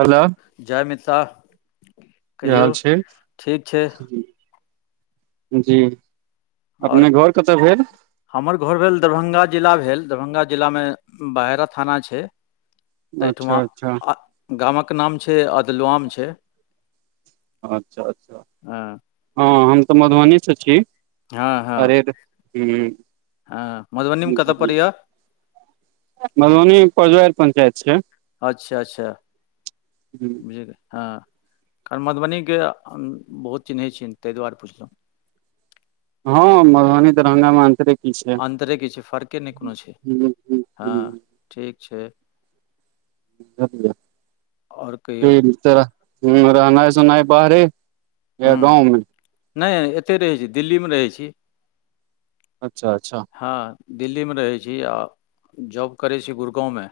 Hello जय मिथिला। कि कहियौ हाल छैय। ठीक छै जी आओर अपने घर कतऽ भेल हमर घोर भेल दरभंगा जिला भेल दरभंगा जिलामे बहरा थाना छैय ताहिठमा अच्छा अच्छा गामक नाम छैय अदलम छैय। अच्छा अच्छा हाँ हम तऽ मधुबनी से छी हँ हँ अरे हुँ हँ मधुबनीमे कतऽ बुझलिए पड़ैय मधुबनी पजवर पंचायत छैय। अच्छा अच्छा बुझ हाँ क मधुबनीके बहुत चिन्हैत छिय तैहि दुआरे पुछलहुँ हाँ मधुबनी दरभङंगा मे आंतरिक अन्तरे के छैय फर्के नहि कोनो छैय हूँ, हूँ, हाँ ठीक छैय। बुजालिये कहियौ त रहनाइ सुनाइ बाहरे या हूँ गाँवमे नहि एते रहै छी दिल्ली मे रहै छीय। अच्छा अच्छा। हाँ दिल्ली मे रहै छीय आओ जॉब करै छीय गुरगाँव मे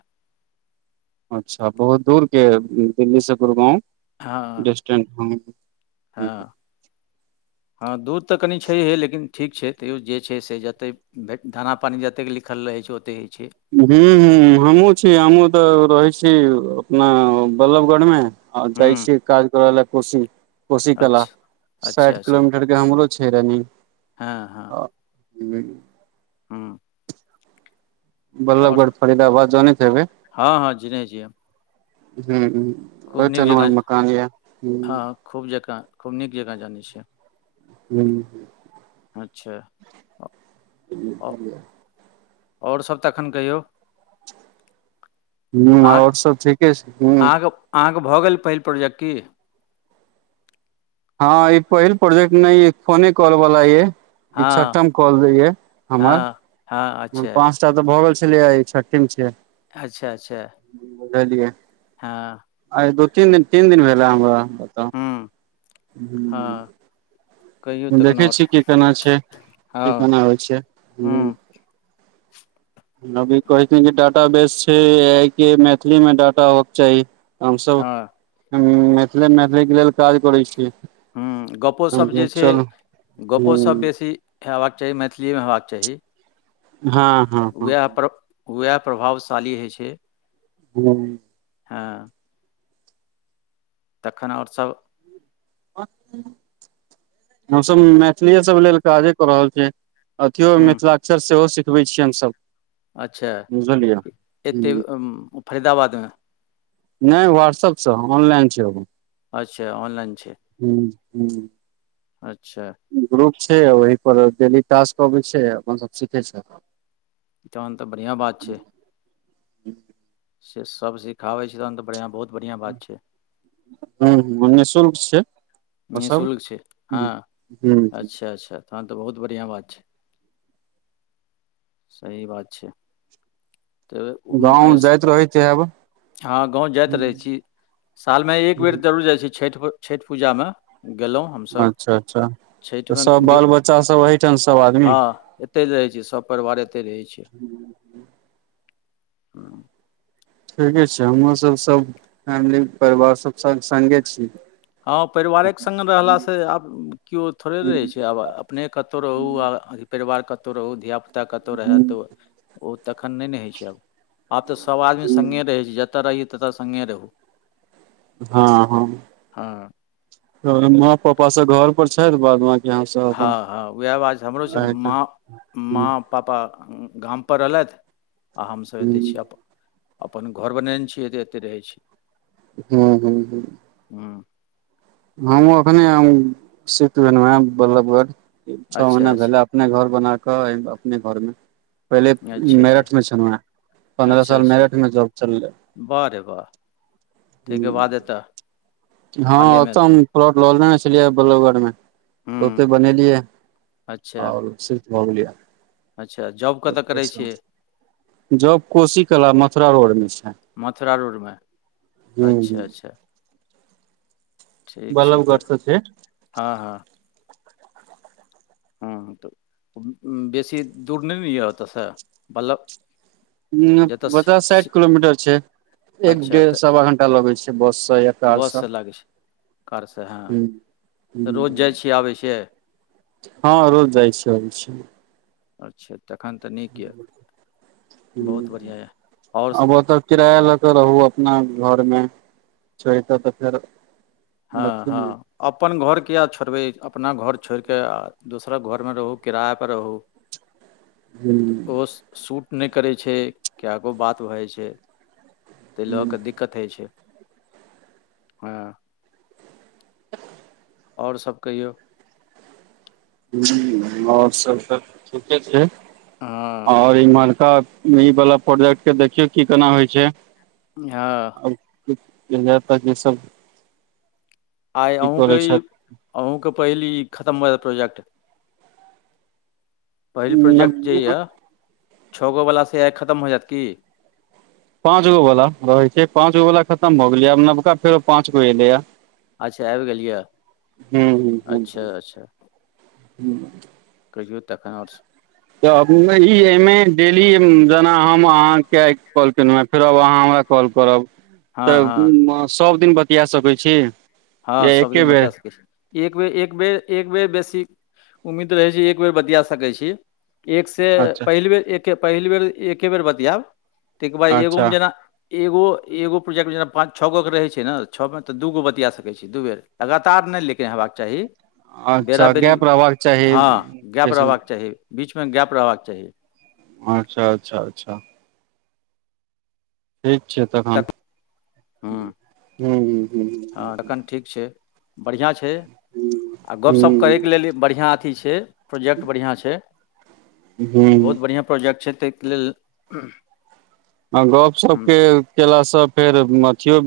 अच्छा बहुत दूरके दिल्ली सँ गुड़गाँवस्टं हाँ हाँ दूर तऽ कनि छैहे लेकिन ठीक छैय तैयो जे छैय से जतेक भे दाना पानि जतेक लिखल रहै छैय ओतेक होइ छैय। हुँ हुँ हमहुँ छीय हमहूँ तऽ रहै छीय अपना बल्लभगढ़मे आओ जाइ हुँ छिय काज करला कोशी कोशी कला अच्छा अच्छा साठि किलोमीटर हमरो छैय रनीग हाँ हाँ। अ हुँ हुँ आओर बल्लभगढ़ फरीदाबाद जनेत हेबे हँ हँ चिन्है छियै हम हुँ हुँ खूब नीक उठाम हमर जकाँ मकान यै, हुँ हँ खूब जकाँ खूब नीक जकाँ जानै छियेन हुँ अच्छा अ ियै [inaudible] ओर सब तखन कहियौ हुँ अहाँके ओर सब ठीके छथिन अहाँके अहाँके भऽ गेल पहिल प्रोजेक्ट की हाँ ई पहिल प्रोजेक्ट न फोने कॉल वला ये इ हँ छठम कॉल ये हमर हँ हँ अच्छा पाँच टा तऽ भऽ गेल छलियै छ्ठीम छियै अच्छा अच्छा बुझलियै हँ आइ दू तीन दिन तीन दिन भेलहें हमरा एत हुँ हँ कहियौ तखन देखै आओर छियै की केना छैय की हँ केना होय छैय हुँ अभी कहै छथिन कि डाटा बेस छै येकि मैथिलीमे डाटा होयक चाही हमस हँ सब मिथले मैथिली लेल काज करै छीयै हूँ गपोसप जे छैय गपोस बेसी हयबाक चाही मैथिलिए में हयबाक चाही हाँ वैह प्रभ वैह प्रभावशाली होय छैय हूँ हँ तखन ओर सब हमसब मैथिलीये सब लेल काजे कऽ रहल छियै अथियो हुँ मिथिलाक्षर सेहो सिखबै छियै हमसब अच्छा एतय फरीदाबाद में नय व्हाट्स अपसँ ऑनलाइन छैय ओ अच्छा ऑनलाइन छैय हु हु अच्छा ग्रुप छैय ओहि पर डेली टास्क अबै छैय अपन सब सीखै छियै तहन तऽ बढ़िआँ बात छैय से सब सिखाबै छैय तहन तऽ बढ़ियाँ बहुत बढ़ियाँ बात छैय हू हू निशुल्क छै ओ सब निशुल्क छैय हूँ हँ अच्छा अच्छा हँ तऽ बहुत बढ़ियाँ बात छैय सही बात छै तऽ उम, गाँव एस- जाइत रहैत है हँ गाँव जाइत रहै छी साल में एक बेर जरूर जाय छी छैठ छैठ पूजा में गेलो हम अच्छा अच्छा तऽ सब बाल बच्चा सब अहिठाम सब आदमी एत्तै रहय छैय सब परिवार एत्तै रहय छैय [inaudible] [inaudible] ठीके छैय हमहुँ सब सब फैमिली परिवार सब साथ संगे छी हँ परिवारक संग रहला स आब कियो थोड़े रहै छैय आब अपने कतु रहू आ अथी परिवार कतु रहू धियापुता कतौ रहे तो ओ तखन नै न होय छैय आब आब तऽ सभ आदमी संगे रहै छैय जत रहियै तत संगे रहू हऽ हऽ हऽ तऽ माँ पापा सब घर पर छैथ बाद बां हँ हँ वैह बात हमरो छैय माँ हूँ माँ पापा गाम पर रहलैथ आ हम सब एतै छी हूँ अब अपन घर बनेने छि एते एतै रहै छी [unintelligible] [unintelligible] हमहूँ अखने हमहूँ शिफ्ट भेलु है बल्लभगढ़ छह अच्छा महीना अच्छा भेला अपने घर बना कऽ अपने घर में पहिले अच्छा अच्छा मेरठ में छलुँ है पन्द्रह अच्छा साल अच्छा मेरठ में जॉब चललै वाह रे वाह ताहिके बाद [unintelligible] एतऽ हँ हालेमे ओतऽ हम प्लॉट लऽ लेने छलियै बल्लभगढ़ में हूँ ओतै बनेलियै [inaudible] और शिफ्ट भऽ गेलियै अच्छ जॉब कतऽ करै ओतसँ छियै जॉब कोशी कला मथुरा रोड में छै। मथुरा रोड मे हूँ अच्छ हूँ अच्छ ठीक छैय तऽ बल्लभगढ़ सँ छै [inaudible] हऽ हऽ हूँ तऽ बेसी दूर नै न यऽ ओतऽ स बल्लब हु पचास साइठ किलोमीटर छै। एक अच्छा डेढ़ तऽ सवा घंटा लगे छै बस स या कार स कर स हैं। [inaudible] हऽ रोज जाइ छियै आबै छियै अच्छा तखन तऽ नीक यऽ [inaudible] बहुत हूँ बढ़िआँ यऽ ओर, आब ओतऽ किराया लऽ कऽ रहू अपना घर में छै तै तऽ फेर हऽ अथी हऽ अपन घर किएक छोड़बै अपना घर छोड़ कऽ आ दोसर घर में राहु किराया पर रहू। [unintelligible] हूँ तऽ ओ सूट नै करै छै कै गो बात भऽ जाइ छै। तऽ लऽ कऽ दिक्कत होइ छै [inaudible] हऽ [unintelligible] और सब कहियौ। जी और सब तऽ ठीके छै [inaudible] हँ और इम्हर तऽ ई वला प्रोजेक्ट कऽ देखियौ की केना होइ छै। हँ [unintelligible] आइ की अहूँकेँ करै ई अहूँकेँ पहिल ई खतम भऽ जैत ई प्रोजेक्ट पहिल छथि प्रोजेक्ट जे यऽ छ गो वला से आइ खतम हो जैत की। पांच गो वाला रहै छै पांच गो वाल खतम भऽ गेलिया आब नबका फेर पंच गो एले या अच्छा आइब गेल यऽ हूँ [inaudible] हूँ अच्छा हूँ। अच्छा [unintelligible] कहियौ तखन आओर सब तऽ ई एहिमे डेली जेना हम अहाँके कॉल केलहुँ हँ फेरब अहाँ हमरा कॉल करब हँ हँ तऽ सभ दिन बतिया सकैत छी। हँ एके सबदिन बेर बतिया सके छी। एक बेर एक बेर एक बेेर बेसी उम्मीद रहै छै एक बेर बतिया सकै छी। एकसँ अच्छा पहिल बेर एके पहिल बेर एके बेर बतियाब ताहिके बाद एगोमे अच्छा जेना एगो एगो प्रोजेक्ट मे जे पंच छओ गो के रहे छै ने छ में ते दूगो बतिया सक दू बेर लगातार नहि लेकिन हेबाक चाही। अच्छा बेराबरी गैप रहबाक चाही हँ गैप जैसे रहबाक चाही बीचमे गैप रहबाक चाही। अच्छा अच्छा अच्छा ठीक छै तखन तक हँ हुँ हुँ हँ हुँ तखन ठीक छै बढ़िआँ छै आओर गपशप हूँ करैके लेल बढ़िआँ अथी छै प्रोजेक्ट बढ़िआँ छै हूँ बहुत हूँ बढ़िआँ प्रोजेक्ट छै ताहिके लेल ह गपशपके केलासँ फेर अथियो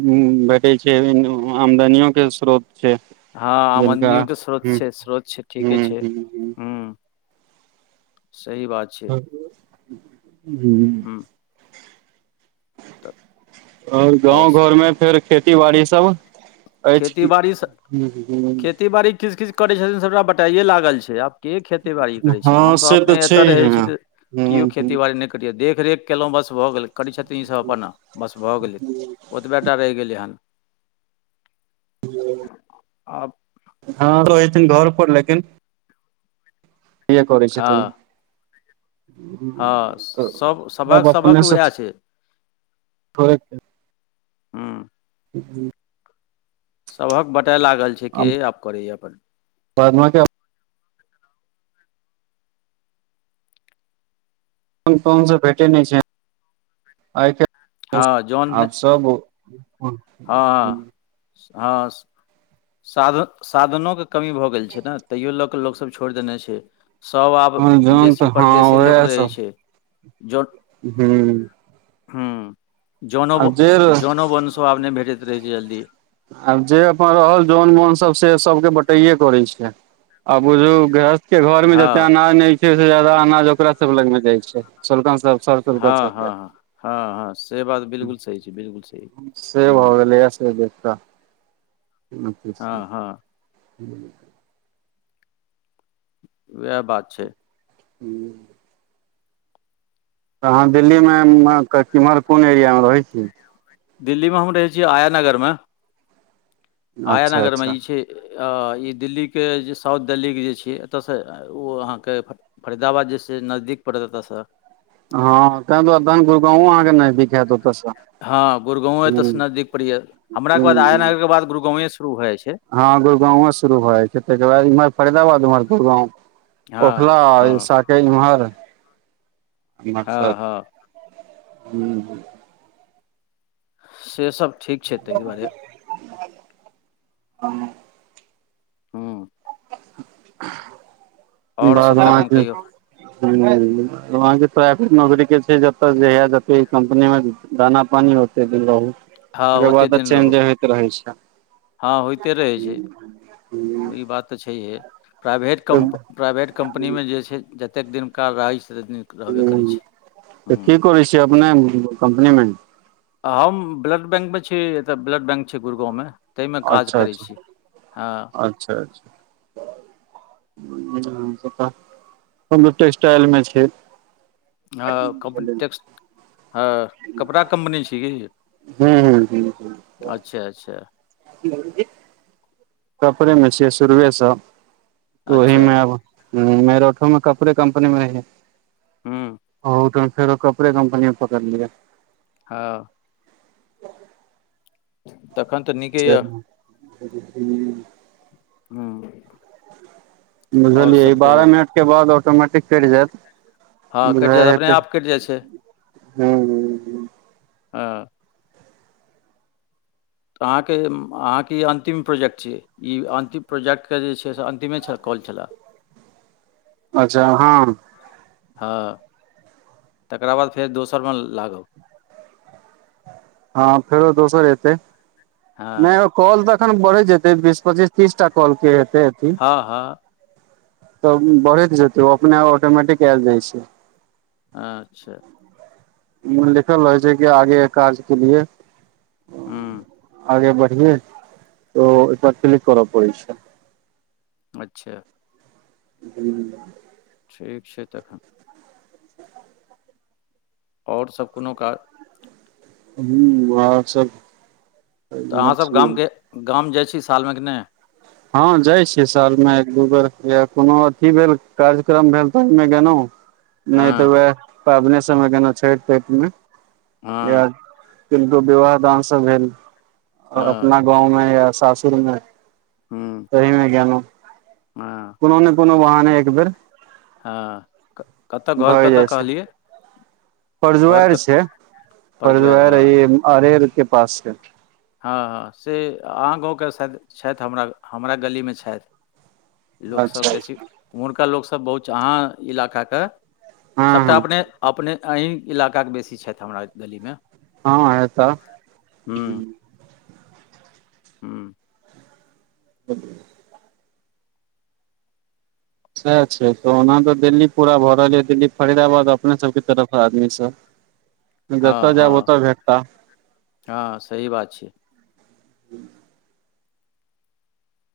भेटैत छै आमदनियोके स्रोत। से हँ आमदनियओ के स्रोत छै स्रोत छै ठीके हूँ छै हूँ ह। सही बात [unintelligible] हूँ तऽ आओर गाँंव घर मे फेर खेती बाड़ी सब अछि की तै बारी कीच कीच करै छथिन सबटा बटाइये लागल छै आब के खेती बाड़ी करे छै हँ हमसब से तऽ अपने एतऽ रहे छैहे छी हूँ तऽ कियो हूँ खेती बाड़ी ने देखरेख केलहुँ बस भऽ गेलै छथीन इ सब अपन बस भऽ गेलै ओतबटा रहि गेलै हन। आब हँ तऽ रेहोथिन घर पर लेकिन। करै छथिन हँ हँ सभ सभक अब सभक अपनेसँ, उएह छै [unintelligible] हूँ [unintelligible] सभक बताय लागल छै के आब करैए अपन। बाद बाकी जन तन सब भेटे नहि छै आइ हँ जौन नहि- [unintelligible] हँ [unintelligible] हँ साध साधनोके कमी भऽ गेल छै ने तैयो लोक के लोकसभ छोड़ि देने छै। सभ आब जन बेसी तऽ हँ परदेेशे लोक रहै छै जौ हूँ। हूँ जऽनो जे आब जऽनो बनसब आब नहि भेटैत रहै छै जल्दी। आब जे अपन रहल जन बन सब से सबके बटाइे करैत छै आ बुझू गृहस्थ के घर में हँ जते अनाज नहि छै ओइसे जादा अनाज ओकरा सब लग मे जाय छै सोलकन सब हँ सोलकन सब हँ हँ हँ हँ से बात बिलकुल सही छै बिलकुल सही। से हूँ भऽ गेलैया से देख। हँ हँ [unintelligible] वएह बात छै। हूँ। [unintelligible] त अहाँ दिल्लीमे म केम्हर कोन एरियामे रहै छीयै दिल्लीमे हम रहै छीयै आया नगरमे। आया अच्छा नगरमे अच्छा इ छै। अ ई दिल्लीके जे साउथ देल्लीके जे छियै एतऽसँ ओ अहाँके फ। फरीदाबाद जे से नजदीक पड़त एतऽ सऽ। हँ तेँ दुआरे तहन गुरु गाँव अहाँ के नजदीक। हैत ओतयसँ हँ गुरुगाँंव एतऽ सऽ ह नजदीक परै या हमरा के बाद आया ह नगर के बाद गुगाँंवे स शुरू भऽ जाइ छै। हँ गुरूगाँंवो शुरू भऽ जाइ छै तकर बाद इमहर फरीदाबाद उमहर गुरूगाँव। ओखला हँ आ हँ शा कै इमहर। हूँ हँ हँ हूँ से सब ठीक छै तहि दुआरे। ह। [unintelligible] हूँ। आओर बाद सब हम आहाँ तखन के कहियौ हूँ तऽ अहाँके प्राइवेट नौकरी के छै जतऽ जहिया जते के कम्पनी मे दाना पानी हो दिन रहु हँ तकर ओते बाद तऽ दिन रहू चेंजे होइत रहै छै। हँ होइते रहै छै ई बात तऽ छैहे। प्राइवेट तऽ कम प्राइवेट कम्पनीमे जे छै जतेक दिन का राशि तनि हूँ तऽ की करै छियै अपने कम्पनी मे। हम ब्लड बैंक मे छी एतय ब्लड बैंक छै गुरगाँवमे। अच्छा अच्छा अच्छा अच्छा। हूँ आहाँ सब त स्टाइल मे छीयै हँ कमनी ट् हँ कपड़ा कम्पनी छी यै कि ई हूँ -हूँ- हूँ अच्छा अच्छा कपड़े मे छियै शुरएसँ अच्छा ओहिमे आब मेरठो मे कपड़े कम्पनी मे रैहयै हूँ अहुठाम फेरो कप ओकरे कम्पनी पकड़ लियै हँ। तखन तऽ नीक। [unintelligible] हूँ आओर बुझलियै ई सब बारह कहियौ मिनट के बाद ऑटोमेटिक कटि जाएत। हँ कटि बुझाइया जायत अपने हेतै आप कटि जाइ छै हूँ हूँ हँ। तऽ अहाँके अहाँके ई अन्तिम प्रोजेक्ट छियै। ई अंतिम प्रोजेक्टके जे छै से अन्तिमे छै कॉल छलए। अच्छा हँ हँ तकरा बाद फेर दोसरमे लागब हँ फेरो दोसर एत्ते नाय हँ ओ कॉल तऽ एखन बढ़ैत जेतै बीस पच्चीस तीस टा कॉल के हेतै अथी हँ हँ तऽ बढ़ैत जेतै ओ अपने ऑटोमेटिक आयल जाइ छैय अच्छा लिखल रहै छैय कि आगे काज के लिए हँ आगे बढ़िये तो ओयपर क्लिक करऽ पड़ैत छै अच्छा हू ठीक छैय तखन आओर सभ कोनो काज हुं आर सब तऽ इमहर अहाँसभ छियै गामके गाम जाइ छी सालमे कि नहि हँ जाइ छीय सालमे एक दू बेर या कोनो अथी भेल कार्यक्रम भेल तऽ ओहिमे गेलहुँ [inaudible] नहि तऽ हँ वएह पाबने सबमे गेनो छठि पठमे वहा हँ किनको विवाह दान सब भेल हँ अपना गाँव में या सासुर मे हू तैयमे ज्ञानो हँ कोनो ने कोनो वहाने एक बेर हँ कतय घर कतय कहलियै घर फद्वर कत छैय परजोआरि फद्वर हँ ई अरेर के पास छैय हँ हँ से अहाँ गाँव के शायद छथि हमरा हमरा गलीमे छथि लोकसब अच्छा बेसी अच्छा उमहरका लोकसभ बहुत छै अहाँ इलाकाके हँ सभटा हँ अपने अपने अहिक इलाकाके बेसी छथि हमरा गली मे हँ हेत हुँ ह्मँ [unintelligible] सएह छैय तऽ ओना तऽ दिल्ली पूरा भऽ रहल य दिल्ली फरीदाबाद अपने सबके तरफ आदमी स [inaudible] हँ -हँ -हँ सही बात छैय